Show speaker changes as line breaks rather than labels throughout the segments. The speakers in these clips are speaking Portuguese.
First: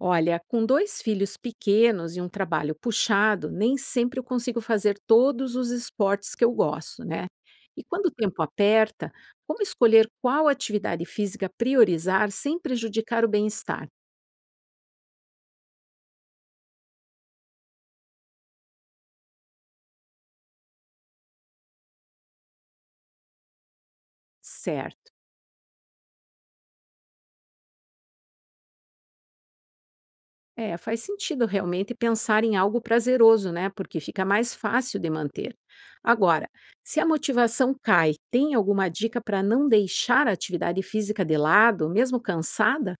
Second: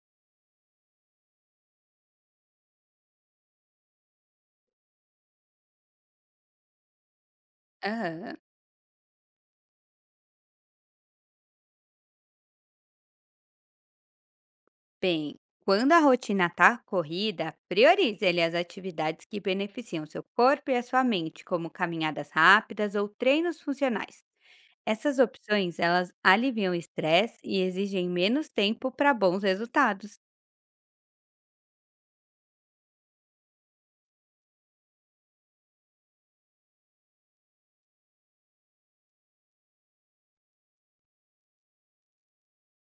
Olha, com dois filhos pequenos e um trabalho puxado, nem sempre eu consigo fazer todos os esportes que eu gosto, né? E quando o
Aham.
tempo aperta, como escolher qual atividade física priorizar sem prejudicar o bem-estar?
Bem, quando a rotina está corrida, priorize ali as atividades que beneficiam seu corpo e a sua mente, como caminhadas rápidas ou treinos funcionais.
Certo.
Essas opções, elas aliviam o estresse e exigem menos tempo para bons resultados.
É, faz sentido realmente pensar em algo prazeroso, né? Porque fica mais fácil de manter. Agora, se a motivação cai, tem alguma dica para não deixar a atividade física de lado, mesmo cansada?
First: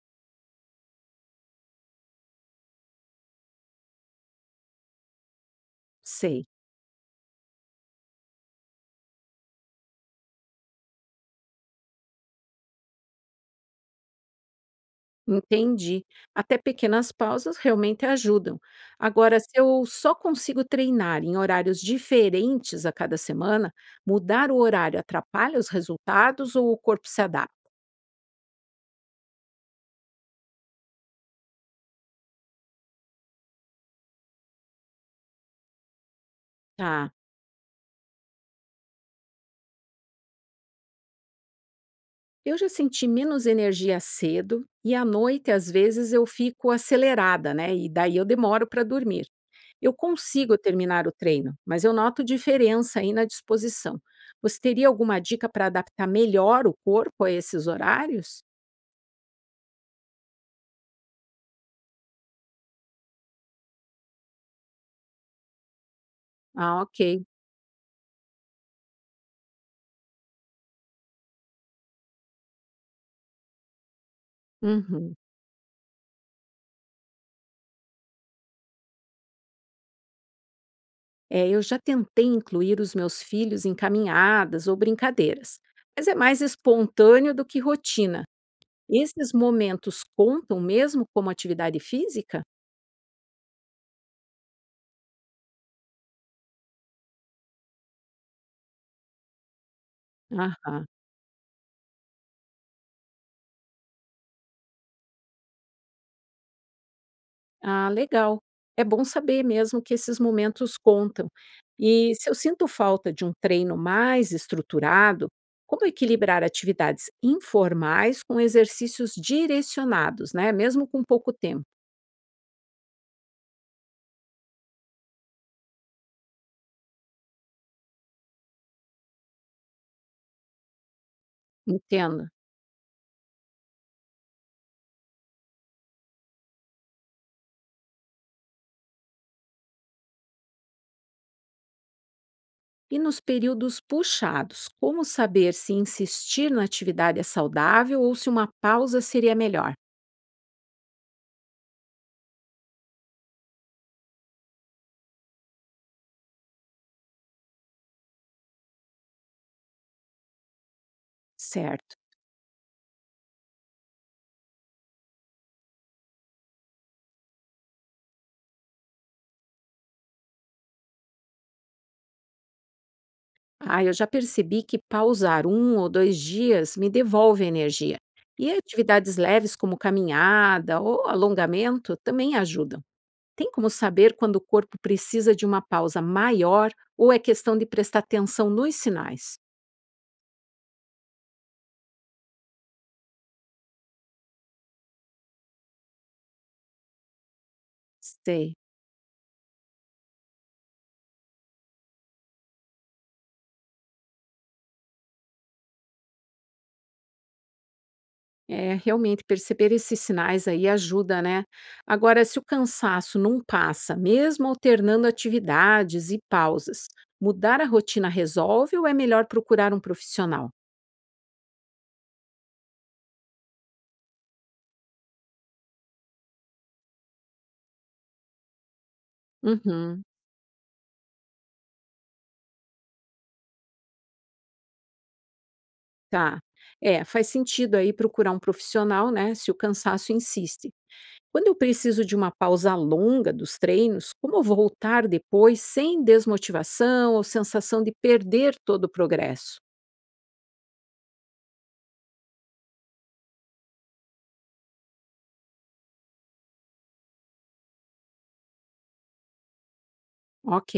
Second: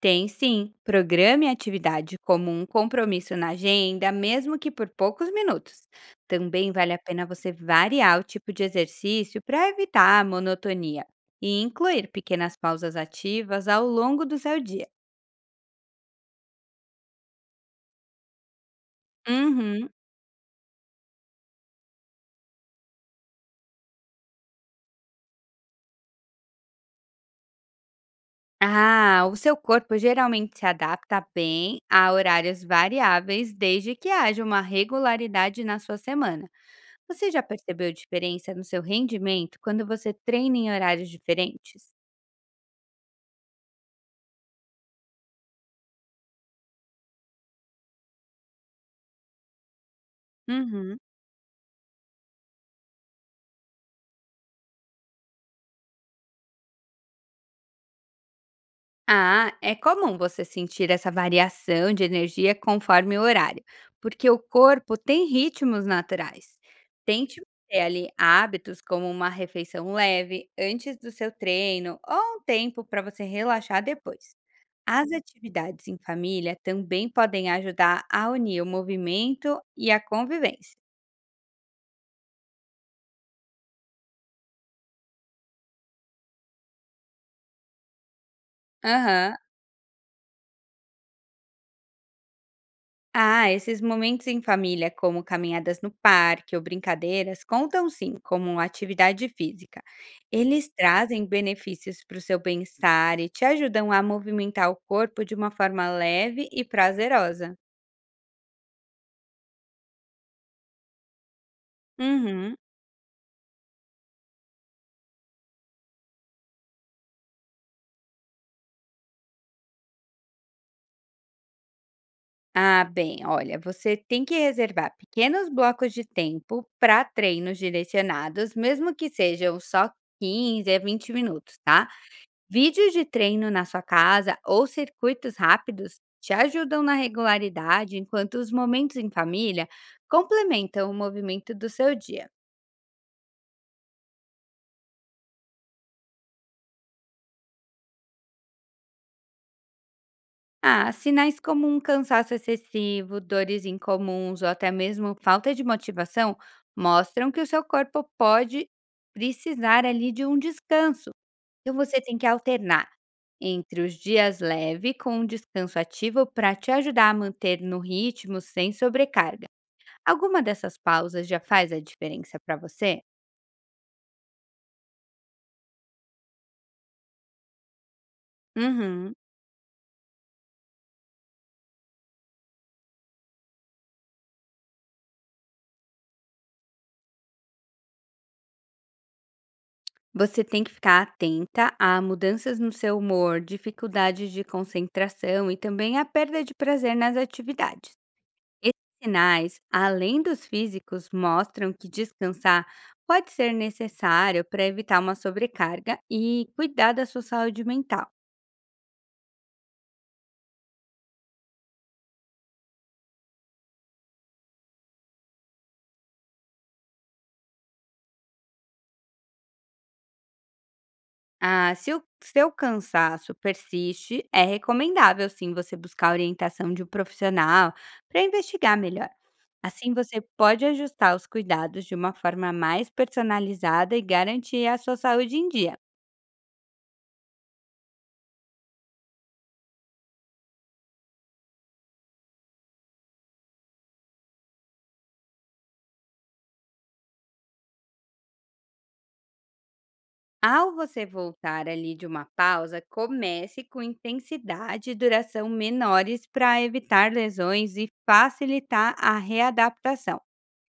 Tem sim. Programe a atividade como um compromisso na agenda, mesmo que por poucos minutos.
Sei.
Também vale a pena você variar o tipo de exercício para evitar a monotonia e incluir pequenas pausas ativas ao longo do seu dia.
Entendi. Até pequenas pausas realmente ajudam. Agora, se eu
Uhum.
só consigo treinar em horários diferentes a cada semana, mudar o horário atrapalha os resultados ou o corpo se adapta?
Ah, o seu corpo geralmente se adapta bem a horários variáveis desde que haja uma regularidade na sua semana.
Tá.
Você já percebeu diferença no seu rendimento quando você treina em horários diferentes?
Eu já senti menos energia cedo e à noite, às vezes, eu fico acelerada, né? E daí eu demoro para dormir. Eu consigo
Uhum.
terminar o treino, mas eu noto diferença aí na disposição. Você teria alguma dica para adaptar melhor o corpo a esses horários?
Ah, é comum você sentir essa variação de energia conforme o horário, porque o corpo tem ritmos naturais.
Ah, ok.
Tente manter ali hábitos como uma refeição leve antes do seu treino ou um tempo para você relaxar depois. As
Uhum.
atividades em família também podem ajudar a unir o movimento e a convivência.
É, eu já tentei incluir os meus filhos em caminhadas ou brincadeiras, mas é mais espontâneo do que rotina. Esses
Aham.
momentos contam mesmo como atividade física?
Ah, esses momentos em família, como caminhadas no parque ou brincadeiras, contam sim como atividade física. Eles
Aham.
trazem benefícios para o seu bem-estar e te ajudam a movimentar o corpo de uma forma leve e prazerosa.
Ah, legal. É bom saber mesmo que esses momentos contam. E se eu
Uhum.
sinto falta de um treino mais estruturado, como equilibrar atividades informais com exercícios direcionados, né? Mesmo com pouco tempo.
Ah, bem, olha, você tem que reservar pequenos blocos de tempo para treinos direcionados, mesmo que sejam só 15 a 20 minutos, tá?
Entenda.
Vídeos de treino na sua casa ou circuitos rápidos te ajudam na regularidade, enquanto os momentos em família complementam o movimento do seu dia.
E nos períodos puxados, como saber se insistir na atividade é saudável ou se uma pausa seria melhor?
Ah, sinais como um cansaço excessivo, dores incomuns ou até mesmo falta de motivação mostram que o seu corpo pode precisar ali de um descanso. Então
Certo.
você tem que alternar entre os dias leve com um descanso ativo para te ajudar a manter no ritmo sem sobrecarga. Alguma dessas pausas já faz a diferença para você?
Ah, eu já percebi que pausar um ou dois dias me devolve energia. E
Uhum.
atividades leves como caminhada ou alongamento também ajudam. Tem como saber quando o corpo precisa de uma pausa maior ou é questão de prestar atenção nos sinais?
Você tem que ficar atenta a mudanças no seu humor, dificuldades de concentração e também a perda de prazer nas atividades.
Sei.
Esses sinais, além dos físicos, mostram que descansar pode ser necessário para evitar uma sobrecarga e cuidar da sua saúde mental.
É, realmente perceber esses sinais aí ajuda, né? Agora, se o cansaço não passa, mesmo alternando atividades e pausas, mudar a rotina resolve ou é melhor procurar um profissional?
Ah, se o seu cansaço persiste, é recomendável sim você buscar a orientação de um profissional para investigar melhor. Assim
Uhum,
você pode ajustar os cuidados de uma forma mais personalizada e garantir a sua saúde em dia.
tá. É, faz sentido aí procurar um profissional, né? Se o cansaço insiste. Quando eu preciso de uma pausa longa dos treinos, como voltar depois sem desmotivação ou sensação de perder todo o progresso?
Ao você voltar ali de uma pausa, comece com intensidade e duração menores para evitar lesões e facilitar a readaptação.
Ok.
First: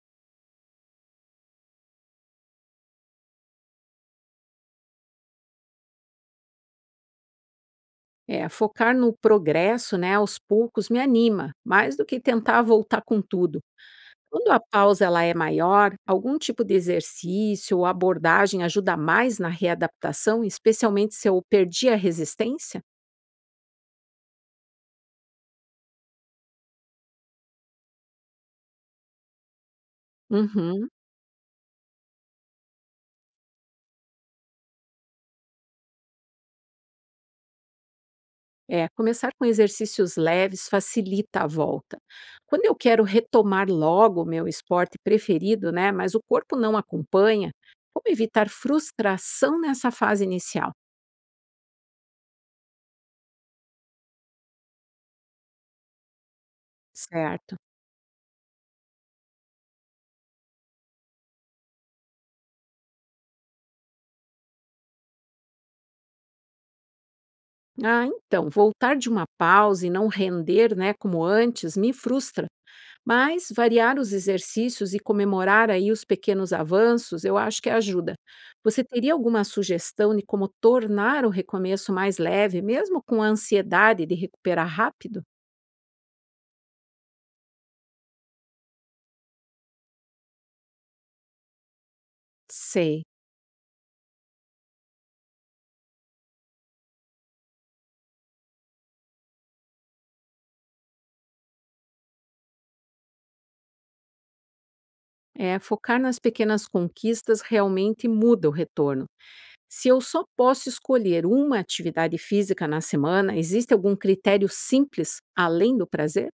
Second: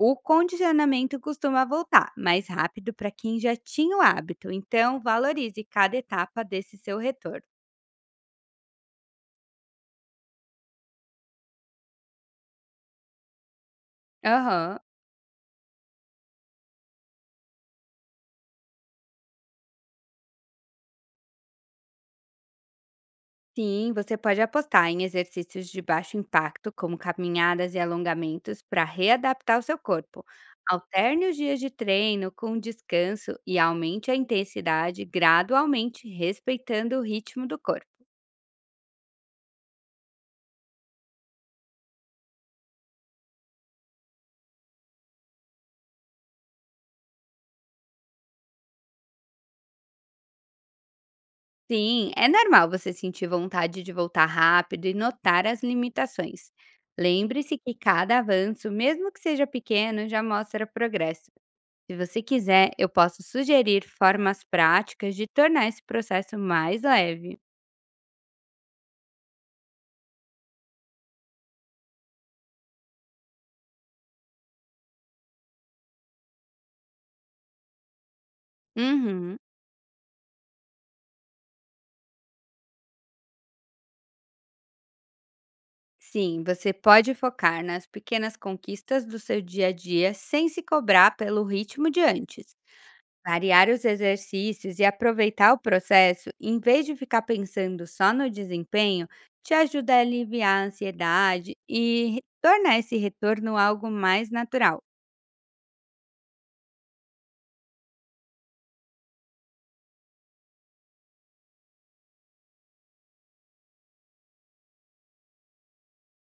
O condicionamento costuma voltar mais rápido para quem já tinha o hábito, então valorize cada etapa desse seu retorno.
É, focar no progresso, né, aos poucos me anima, mais do que tentar voltar com tudo. Quando a
Aham.
pausa ela é maior, algum tipo de exercício ou abordagem ajuda mais na readaptação, especialmente se eu perdi a resistência?
Sim, você pode apostar em exercícios de baixo impacto, como caminhadas e alongamentos, para readaptar o seu corpo.
Uhum.
Alterne os dias de treino com descanso e aumente a intensidade gradualmente, respeitando o ritmo do corpo.
É, começar com exercícios leves facilita a volta. Quando eu quero retomar logo o meu esporte preferido, né, mas o corpo não acompanha, como evitar frustração nessa fase inicial?
Sim, é normal você sentir vontade de voltar rápido e notar as limitações. Lembre-se
Certo.
que cada avanço, mesmo que seja pequeno, já mostra progresso. Se você quiser, eu posso sugerir formas práticas de tornar esse processo mais leve.
Ah, então, voltar de uma pausa e não render, né, como antes, me frustra. Mas variar os exercícios e comemorar aí os pequenos avanços, eu acho que ajuda. Você teria
Uhum.
alguma sugestão de como tornar o recomeço mais leve, mesmo com a ansiedade de recuperar rápido?
Sim, você pode focar nas pequenas conquistas do seu dia a dia sem se cobrar pelo ritmo de antes.
Sei.
Variar os exercícios e aproveitar o processo, em vez de ficar pensando só no desempenho, te ajuda a aliviar a ansiedade e tornar esse retorno algo mais natural.
É, focar nas pequenas conquistas realmente muda o retorno. Se eu só posso escolher uma atividade física na semana, existe algum critério simples além do prazer?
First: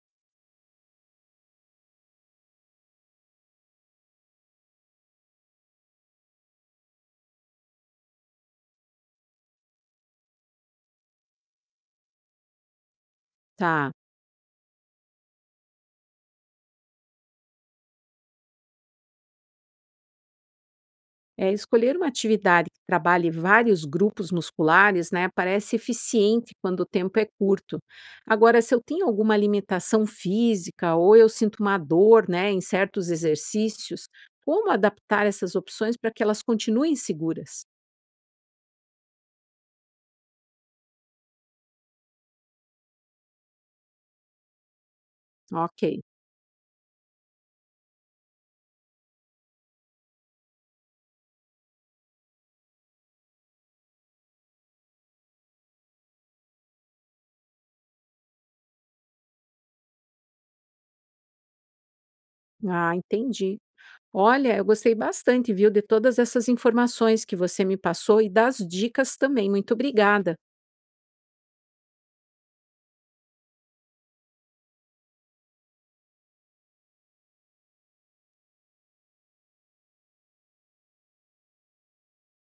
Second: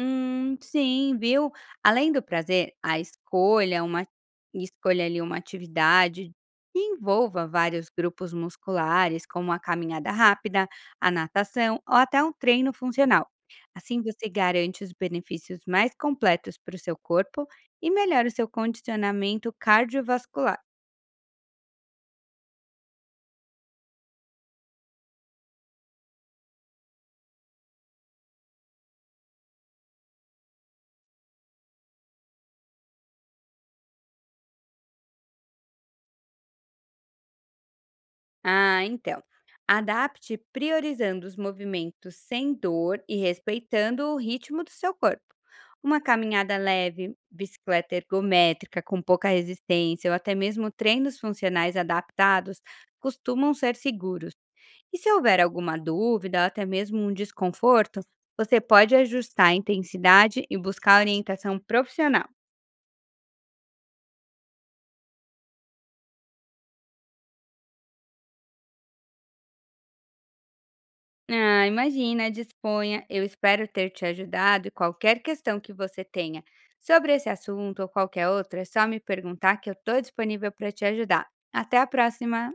Sim, viu? Além do prazer, a escolha ali uma atividade que envolva vários grupos musculares, como a caminhada rápida, a natação ou até um treino funcional.
Tá.
Assim você garante os benefícios mais completos para o seu corpo e melhora o seu condicionamento cardiovascular.
É, escolher uma atividade que trabalhe vários grupos musculares, né, parece eficiente quando o tempo é curto. Agora, se eu tenho alguma limitação física ou eu sinto uma dor, né, em certos exercícios, como adaptar essas opções para que elas continuem seguras?
Ah, então. Adapte priorizando os movimentos sem dor e respeitando o ritmo do seu corpo. Uma
Ok.
caminhada leve, bicicleta ergométrica com pouca resistência ou até mesmo treinos funcionais adaptados costumam ser seguros. E se houver alguma dúvida ou até mesmo um desconforto, você pode ajustar a intensidade e buscar orientação profissional.
Ah, entendi. Olha, eu gostei bastante, viu, de todas essas informações que você me passou e das dicas também. Muito obrigada.
Ah, imagina, disponha. Eu espero ter te ajudado e qualquer questão que você tenha sobre esse assunto ou qualquer outra, é só me perguntar que eu estou disponível para te ajudar. Até a próxima!